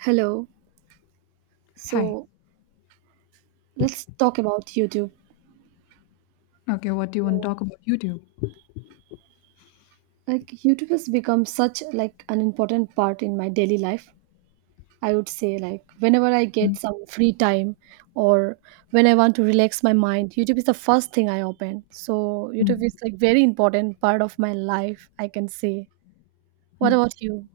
Hello. Hi. So let's talk about YouTube. Okay, what do you want to talk about? YouTube. Like YouTube has become such like an important part in my daily life. I would say like whenever I Mm, get some free time or when I want to relax my mind, YouTube is the first thing I open. So YouTube is mm, like very important part of my life, I can say. What mm. about you?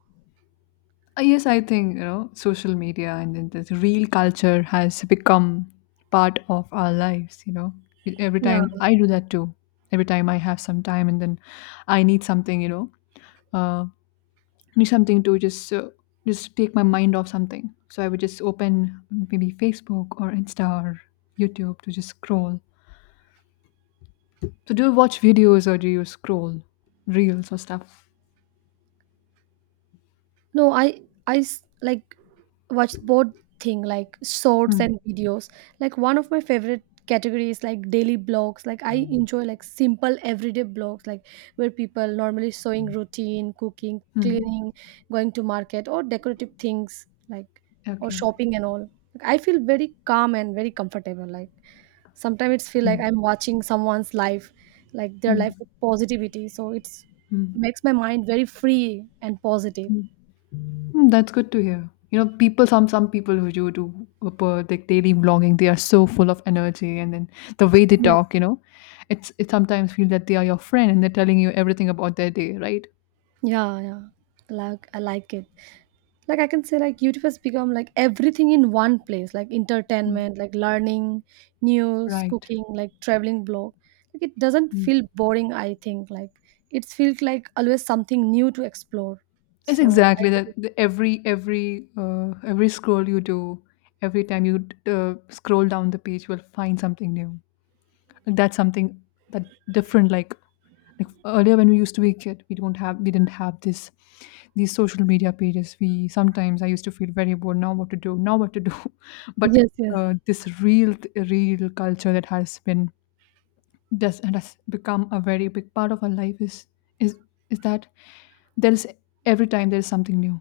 Yes, I think you know social media and then this real culture has become part of our lives. With every Yeah. time I do that too. Every time I have some time and then I need something, uh, need something to just take my mind off something. So I would just open maybe Facebook or Insta or YouTube to just scroll. So do you watch videos or do you scroll reels or stuff? No, I like watch both thing like shorts Hmm. and videos. Like one of my favorite categories like daily blogs. Like I enjoy like simple everyday blogs like where people normally showing routine, cooking, cleaning, going to market or decorative things like or Okay. shopping and all. Like, I feel very calm and very comfortable. Like sometimes it's feel Mm, like I'm watching someone's life, like their life mm, with positivity. So it's mm, makes my mind very free and positive. mm. Mm, that's good to hear. You know, people some people who do like daily vlogging, they are so full of energy, and then the way they Yes. talk, you know, it sometimes feel that they are your friend and they're telling you everything about their day, right? Yeah, yeah. Like I like it. Like I can say like YouTube has become like everything in one place, like Mm, entertainment, like learning, news, right. cooking, like traveling blog. Like it doesn't Mm. feel boring, I think. Like it feels like always something new to explore. It's So exactly that. Every every scroll you do, every time you scroll down the page, you will find something new. Like that's something that different, like earlier when we used to be a kid we didn't have this these social media pages. We sometimes, I used to feel very bored. Now what to do, now what to do, but yes, yes. This real culture that has been just and has become a very big part of our life is is is that there's every time there's something new.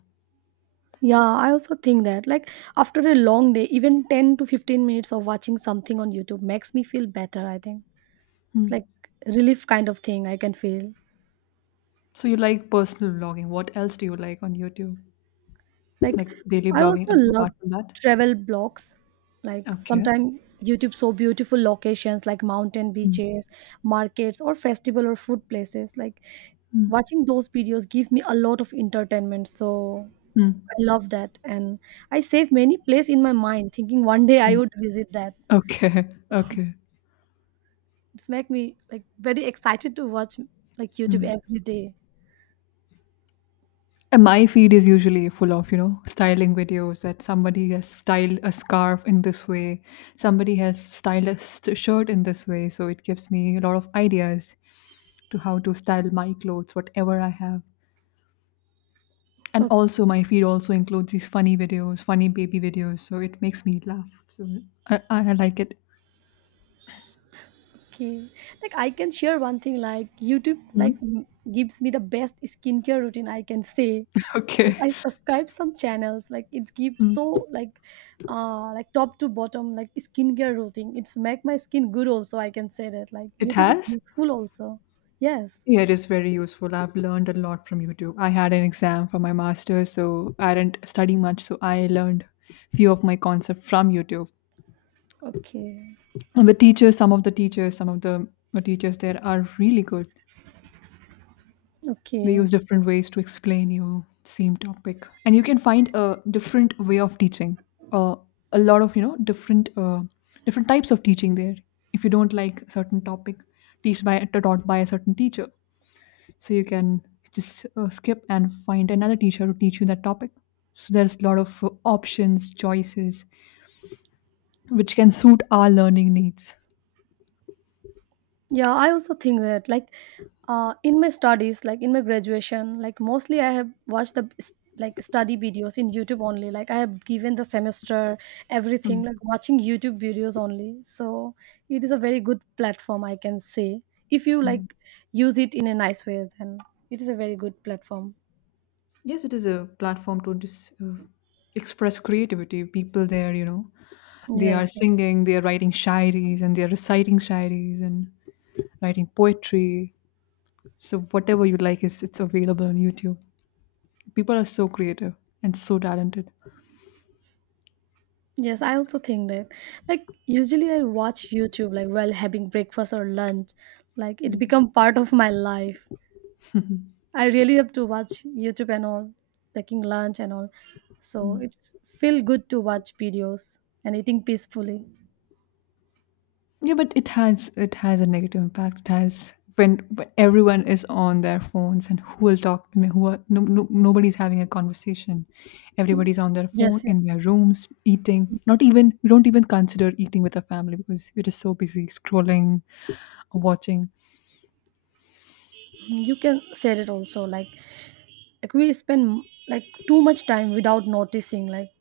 Yeah, I also think that like after a long day, even 10 to 15 minutes of watching something on YouTube makes me feel better, I think. Hmm. Like relief kind of thing I can feel. So you like personal vlogging. What else do you like on YouTube, Like like daily I vlogging, also like, love apart from that? travel blogs. Like Okay. sometimes YouTube so beautiful locations like mountain Hmm. beaches, markets or festival or food places. Like Hmm. watching those videos give me a lot of entertainment. So Hmm. I love that and I save many place in my mind thinking one day I Hmm. would visit that. Okay. Okay. It's make me like very excited to watch like YouTube Hmm. every day. And my feed is usually full of, you know, styling videos that somebody has styled a scarf in this way, somebody has styled shirt in this way. So it gives me a lot of ideas to how to style my clothes, whatever I have. And Okay. also, my feed also includes these funny videos, funny baby videos. So it makes me laugh. So I like it. Okay. Like I can share one thing like YouTube like Mm. Gives me the best skincare routine I can say. Like Okay. I subscribe some channels like it gives Mm. so like top to bottom like skincare routine. It's make my skin good also I can say that like It YouTube is has? useful also. Yes. Yeah, it is very useful. I've learned a lot from YouTube. I had an exam for my master's, so I didn't study much, so I learned few of my concepts from YouTube. Okay. And the teachers, some of the teachers, some of the teachers there are really good. They Okay. use different ways to explain you same topic, and you can find a different way of teaching. Uh, a lot of, you know, different types of teaching there. If you don't like certain topic, teach by taught by a certain teacher, so you can just skip and find another teacher to teach you that topic. So there's a lot of options, choices which can suit our learning needs. Yeah, I also think that like in my studies, like in my graduation, like mostly I have watched the like study videos in YouTube only. Like I have given the semester Hmm, everything like watching YouTube videos only. So it is a very good platform, I can say. If you hmm. like use it in a nice way, then it is a very good platform. Yes, it is a platform to just express creativity. People there, you know, they are Yes, yeah. singing, they are writing shairis and they are reciting shairis and writing poetry. So whatever you like is, it's available on YouTube. People are so creative and so talented. Yes, I also think that like usually I watch YouTube like while having breakfast or lunch. Like it become part of my life. I really have to watch YouTube and all, taking lunch and all. So it's feel good to watch videos and eating peacefully. Yeah, but it has a negative impact. It has when everyone is on their phones and who will talk? I mean, who are, no, no, nobody's having a conversation. Everybody's on their phone Yes, yeah. in their rooms eating. Not even, we don't even consider eating with our family because we're just so busy scrolling, watching. You can say it also. Like, we spend like too much time without noticing. Like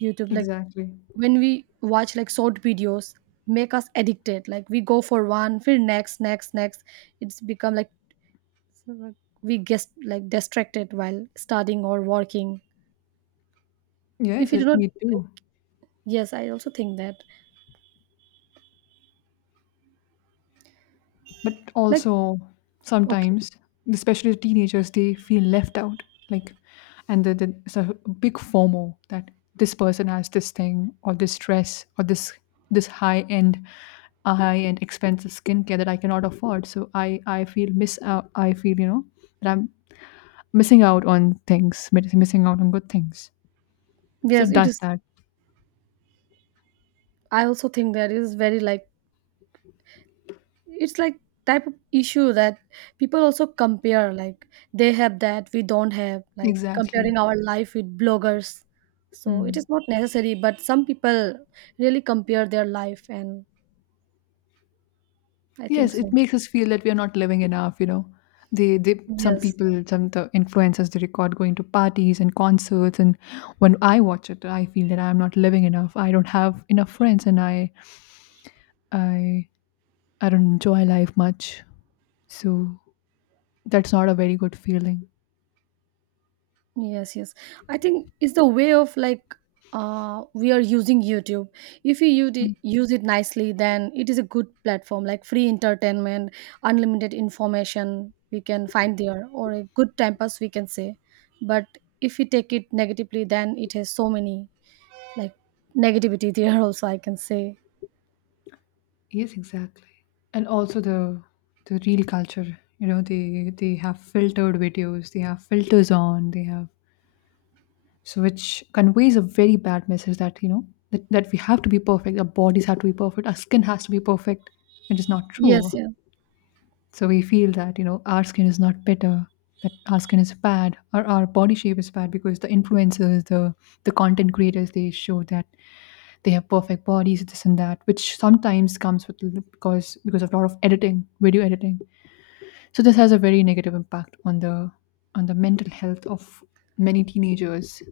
YouTube, like Exactly. when we watch like short videos, make us addicted. Like we go for one, feel next, next, next. It's become like we get like distracted while studying or working. If Yes, you do it, not, we like, do. yes, I also think that. But Like, also okay. sometimes, especially the teenagers, they feel left out, like, and the it's a big FOMO that this person has this thing or this dress or this high end a high end expensive skincare that I cannot afford. So I feel miss out, I feel, you know, that I'm missing out on things, missing out on good things. So Yes, it it does is. that. I also think that it is very like, it's like type of issue that people also compare. Like, they have that, we don't have. Like, Exactly. comparing our life with bloggers. So it Hmm. is not necessary, but some people really compare their life, and I think Yes, it so. makes us feel that we are not living enough, you know. Some Yes. people, some the influencers, they record going to parties and concerts, and when I watch it, I feel that I am not living enough. I don't have enough friends, and I, I don't enjoy life much. So that's not a very good feeling. Yes, yes. I think it's the way of like we are using YouTube. If you use it nicely, then it is a good platform like free entertainment, unlimited information we can find there or a good time pass we can say. But if we take it negatively then it has so many like negativity there also I can say. Yes, exactly. And also the real culture, you know, they have filtered videos, they have filters on, they have so, which conveys a very bad message that, you know, that, that we have to be perfect. Our bodies have to be perfect, our skin has to be perfect, which is not Yes, true. yeah. So we feel that, you know, our skin is not better, that our skin is bad or our body shape is bad because the influencers, the content creators, they show that they have perfect bodies, this and that, which sometimes comes with, because of a lot of editing, video editing. So this has a very negative impact on the mental health of many teenagers.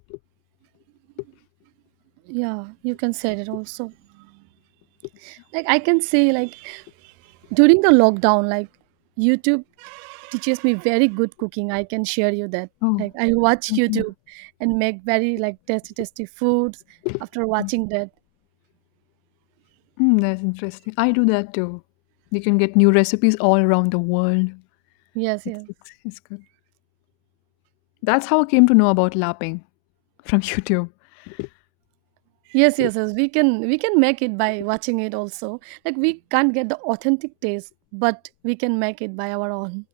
Yeah, you can say it also. Like I can say like during the lockdown like YouTube teaches me very good cooking. I can share you that. Oh, Like I watch okay. YouTube and make very like tasty tasty foods after watching that. Mm, that's interesting. I do that too. You can get new recipes all around the world. Yes, yes. It's good. That's how I came to know about lapping from YouTube. Yes, yes, yes. We can make it by watching it also. Like we can't get the authentic taste, but we can make it by our own.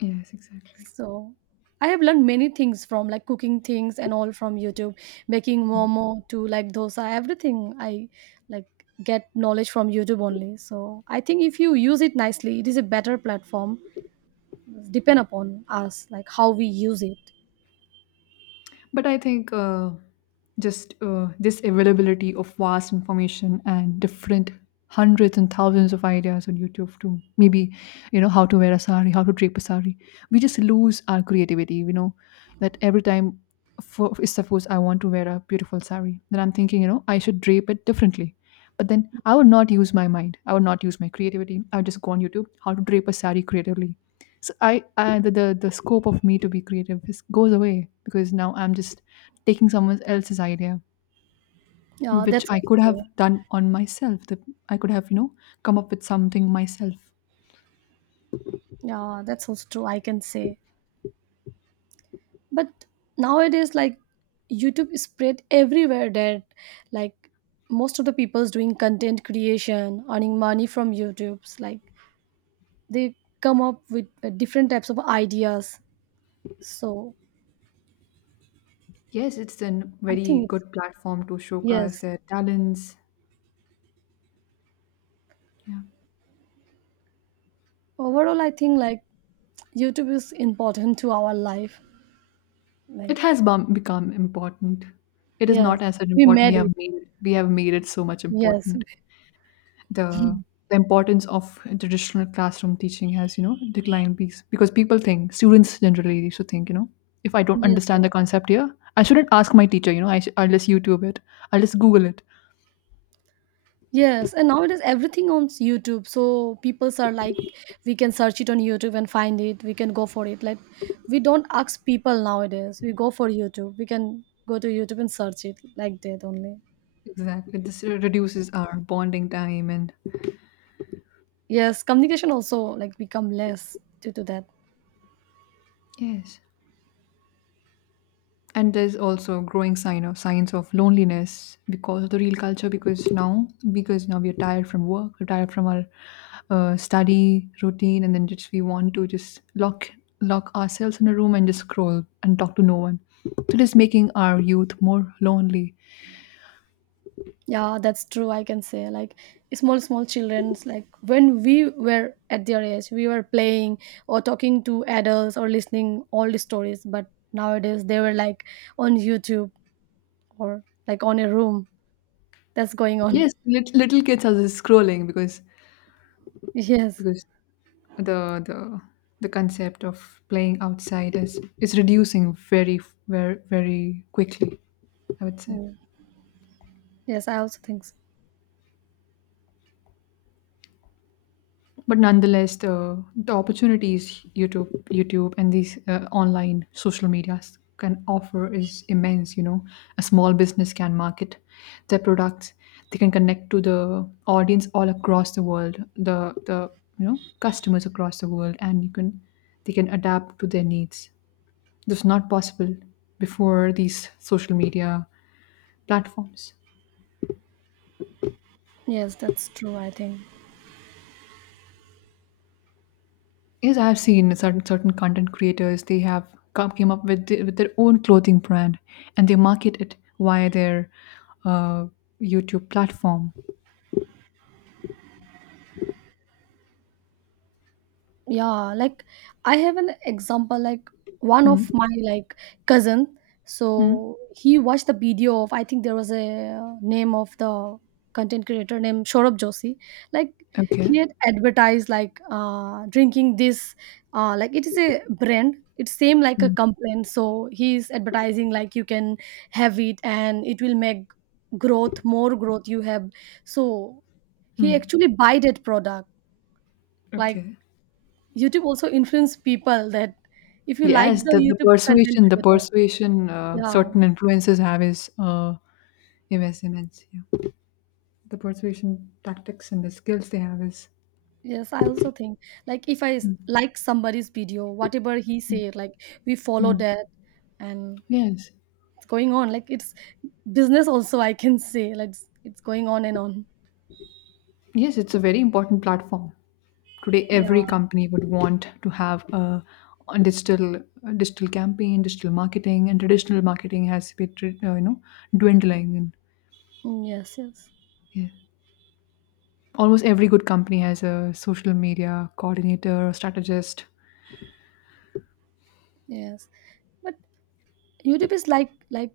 Yes, exactly. So I have learned many things from like cooking things and all from YouTube, making momo to like dosa, everything I like get knowledge from YouTube only. So I think if you use it nicely, it is a better platform depend upon us, like how we use it. But I think just this availability of vast information and different hundreds and thousands of ideas on YouTube to maybe, you know, how to wear a sari, how to drape a sari. We just lose our creativity, you know, that every time, for, suppose I want to wear a beautiful sari, then I'm thinking, you know, I should drape it differently. But then I would not use my mind. I would not use my creativity. I would just go on YouTube, how to drape a sari creatively. So I, the scope of me to be creative is, goes away because now I'm just taking someone else's idea, Yeah, which that's I also could have true. done on myself, that I could have, you know, come up with something myself. Yeah, that's also true. I can say, but nowadays, like YouTube is spread everywhere. That like most of the people's doing content creation, earning money from YouTube's. Like they come up with different types of ideas. So Yes, it's a I very think it's good platform to showcase yes. their talents. Yeah, Overall, I think like YouTube is important to our life. it Like has become important. It is yes, not as we important, we made have it. made, we have made it so much Yes, important. The the importance of traditional classroom teaching has, you know, declined because people think, students generally used to think, you know, if I don't yes, understand yes. the concept here, I shouldn't ask my teacher. You know, I'll just YouTube it. I'll just Google it. Yes, and nowadays everything on YouTube. So people are like, we can search it on YouTube and find it. We can go for it. Like, we don't ask people nowadays. We go for YouTube. We can go to YouTube and search it like that only. Exactly, this reduces our bonding time. And Yes, communication also like become less due to that. yes, and there's also growing signs of loneliness because of the real culture, because now, because now we're tired from work, we're tired from our study routine, and then just we want to just lock ourselves in a room and just scroll and talk to no one. So it is making our youth more lonely. Yeah, that's true. I can say like small small childrens like when we were at their age, we were playing or talking to adults or listening all the stories. But nowadays they were like on YouTube or like on a room that's going on. Yes, little kids are just scrolling because Yes. because the the the concept of playing outside is reducing very, very very quickly, I would say. Mm. Yes, I also think so. But nonetheless, the opportunities YouTube and these online social medias can offer is immense. You know, a small business can market their products. They can connect to the audience all across the world, the, you know, customers across the world, and you can they can adapt to their needs. This was not possible before these social media platforms. Yes, that's true, I think. Yes, I've seen certain content creators. They have came up with with their own clothing brand, and they market it via their uh, YouTube platform. Yeah, like I have an example like one Hmm. of my like cousin. Hmm. So he watched the video of, I think, there was a name of the content creator named Shorab Joshi. Like Okay. he had advertised like drinking this like it is a brand, it's same like a Hmm. complaint, so he's advertising like you can have it and it will make growth more growth you have. So he actually buy that product. Like Okay. YouTube also influence people that if you like Yes, the YouTube content the creator, persuasion yeah, certain influencers have is immense, immense. Yeah. The persuasion tactics and the skills they have is. yes, I also think like if I like somebody's video, whatever he say, like we follow Hmm. that and Yes. it's going on. Like it's, business also I can say like it's going on and on. Yes, it's a very important platform. Today every Yeah. company would want to have a digital campaign, digital marketing, and traditional marketing has been, you know, dwindling, and Mm, yes. Yes. yeah, almost every good company has a social media coordinator or strategist. Yes. But YouTube is like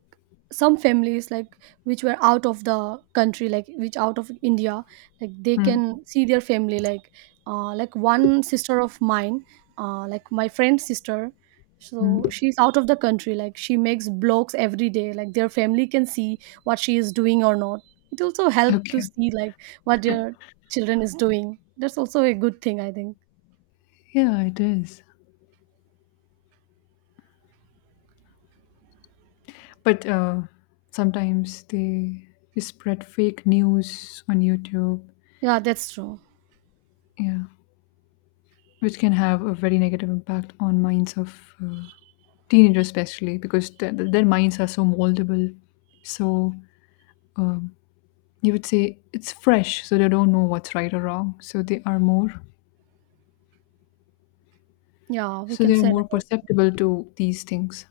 some families like which were out of the country like which out of India like they Hmm, can see their family like one sister of mine like my friend's sister, so hmm. she's out of the country, like she makes blogs every day like their family can see what she is doing or not. It also help to Okay. see like what their children is doing. That's also a good thing, I think. Yeah, it is. But sometimes they spread fake news on YouTube. Yeah, that's true. Yeah, which can have a very negative impact on minds of teenagers, especially because their minds are so moldable. So, you would say it's fresh, so they don't know what's right or wrong. So they are more, Yeah, we so they can are say more that. perceptible to these things.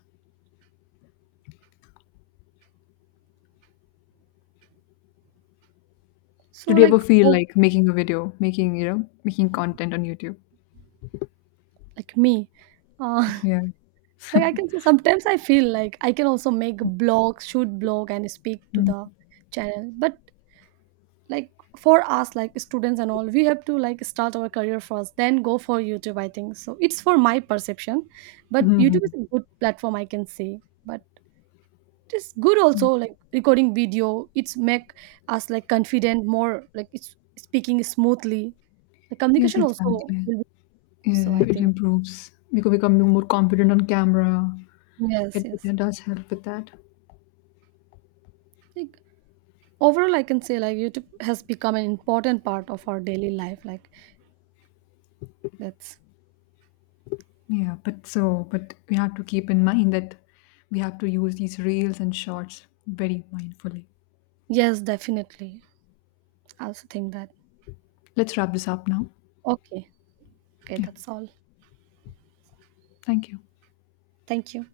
So Did you ever like feel oh, like making a video, making, you know, making content on YouTube? like me, uh, Yeah. Like I can say sometimes I feel like I can also make blogs, shoot blog and speak to Mm. the channel. But like for us like students and all, we have to like start our career first, then go for YouTube, I think. So it's for my perception. But YouTube Mhm. is a good platform I can say. But it's good also like recording video. It's make us like confident, more like it's speaking smoothly. The Yes, communication also exactly. will be so Yeah, I it think. improves. We could become more confident on camera. Yes, yes. It does help with that. Like. Overall, I can say like YouTube has become an important part of our daily life, like that's Yeah, but so, but we have to keep in mind that we have to use these reels and shorts very mindfully. yes definitely. I also think that. Let's wrap this up now. Okay. Okay, Yeah, that's all. thank you. Thank you.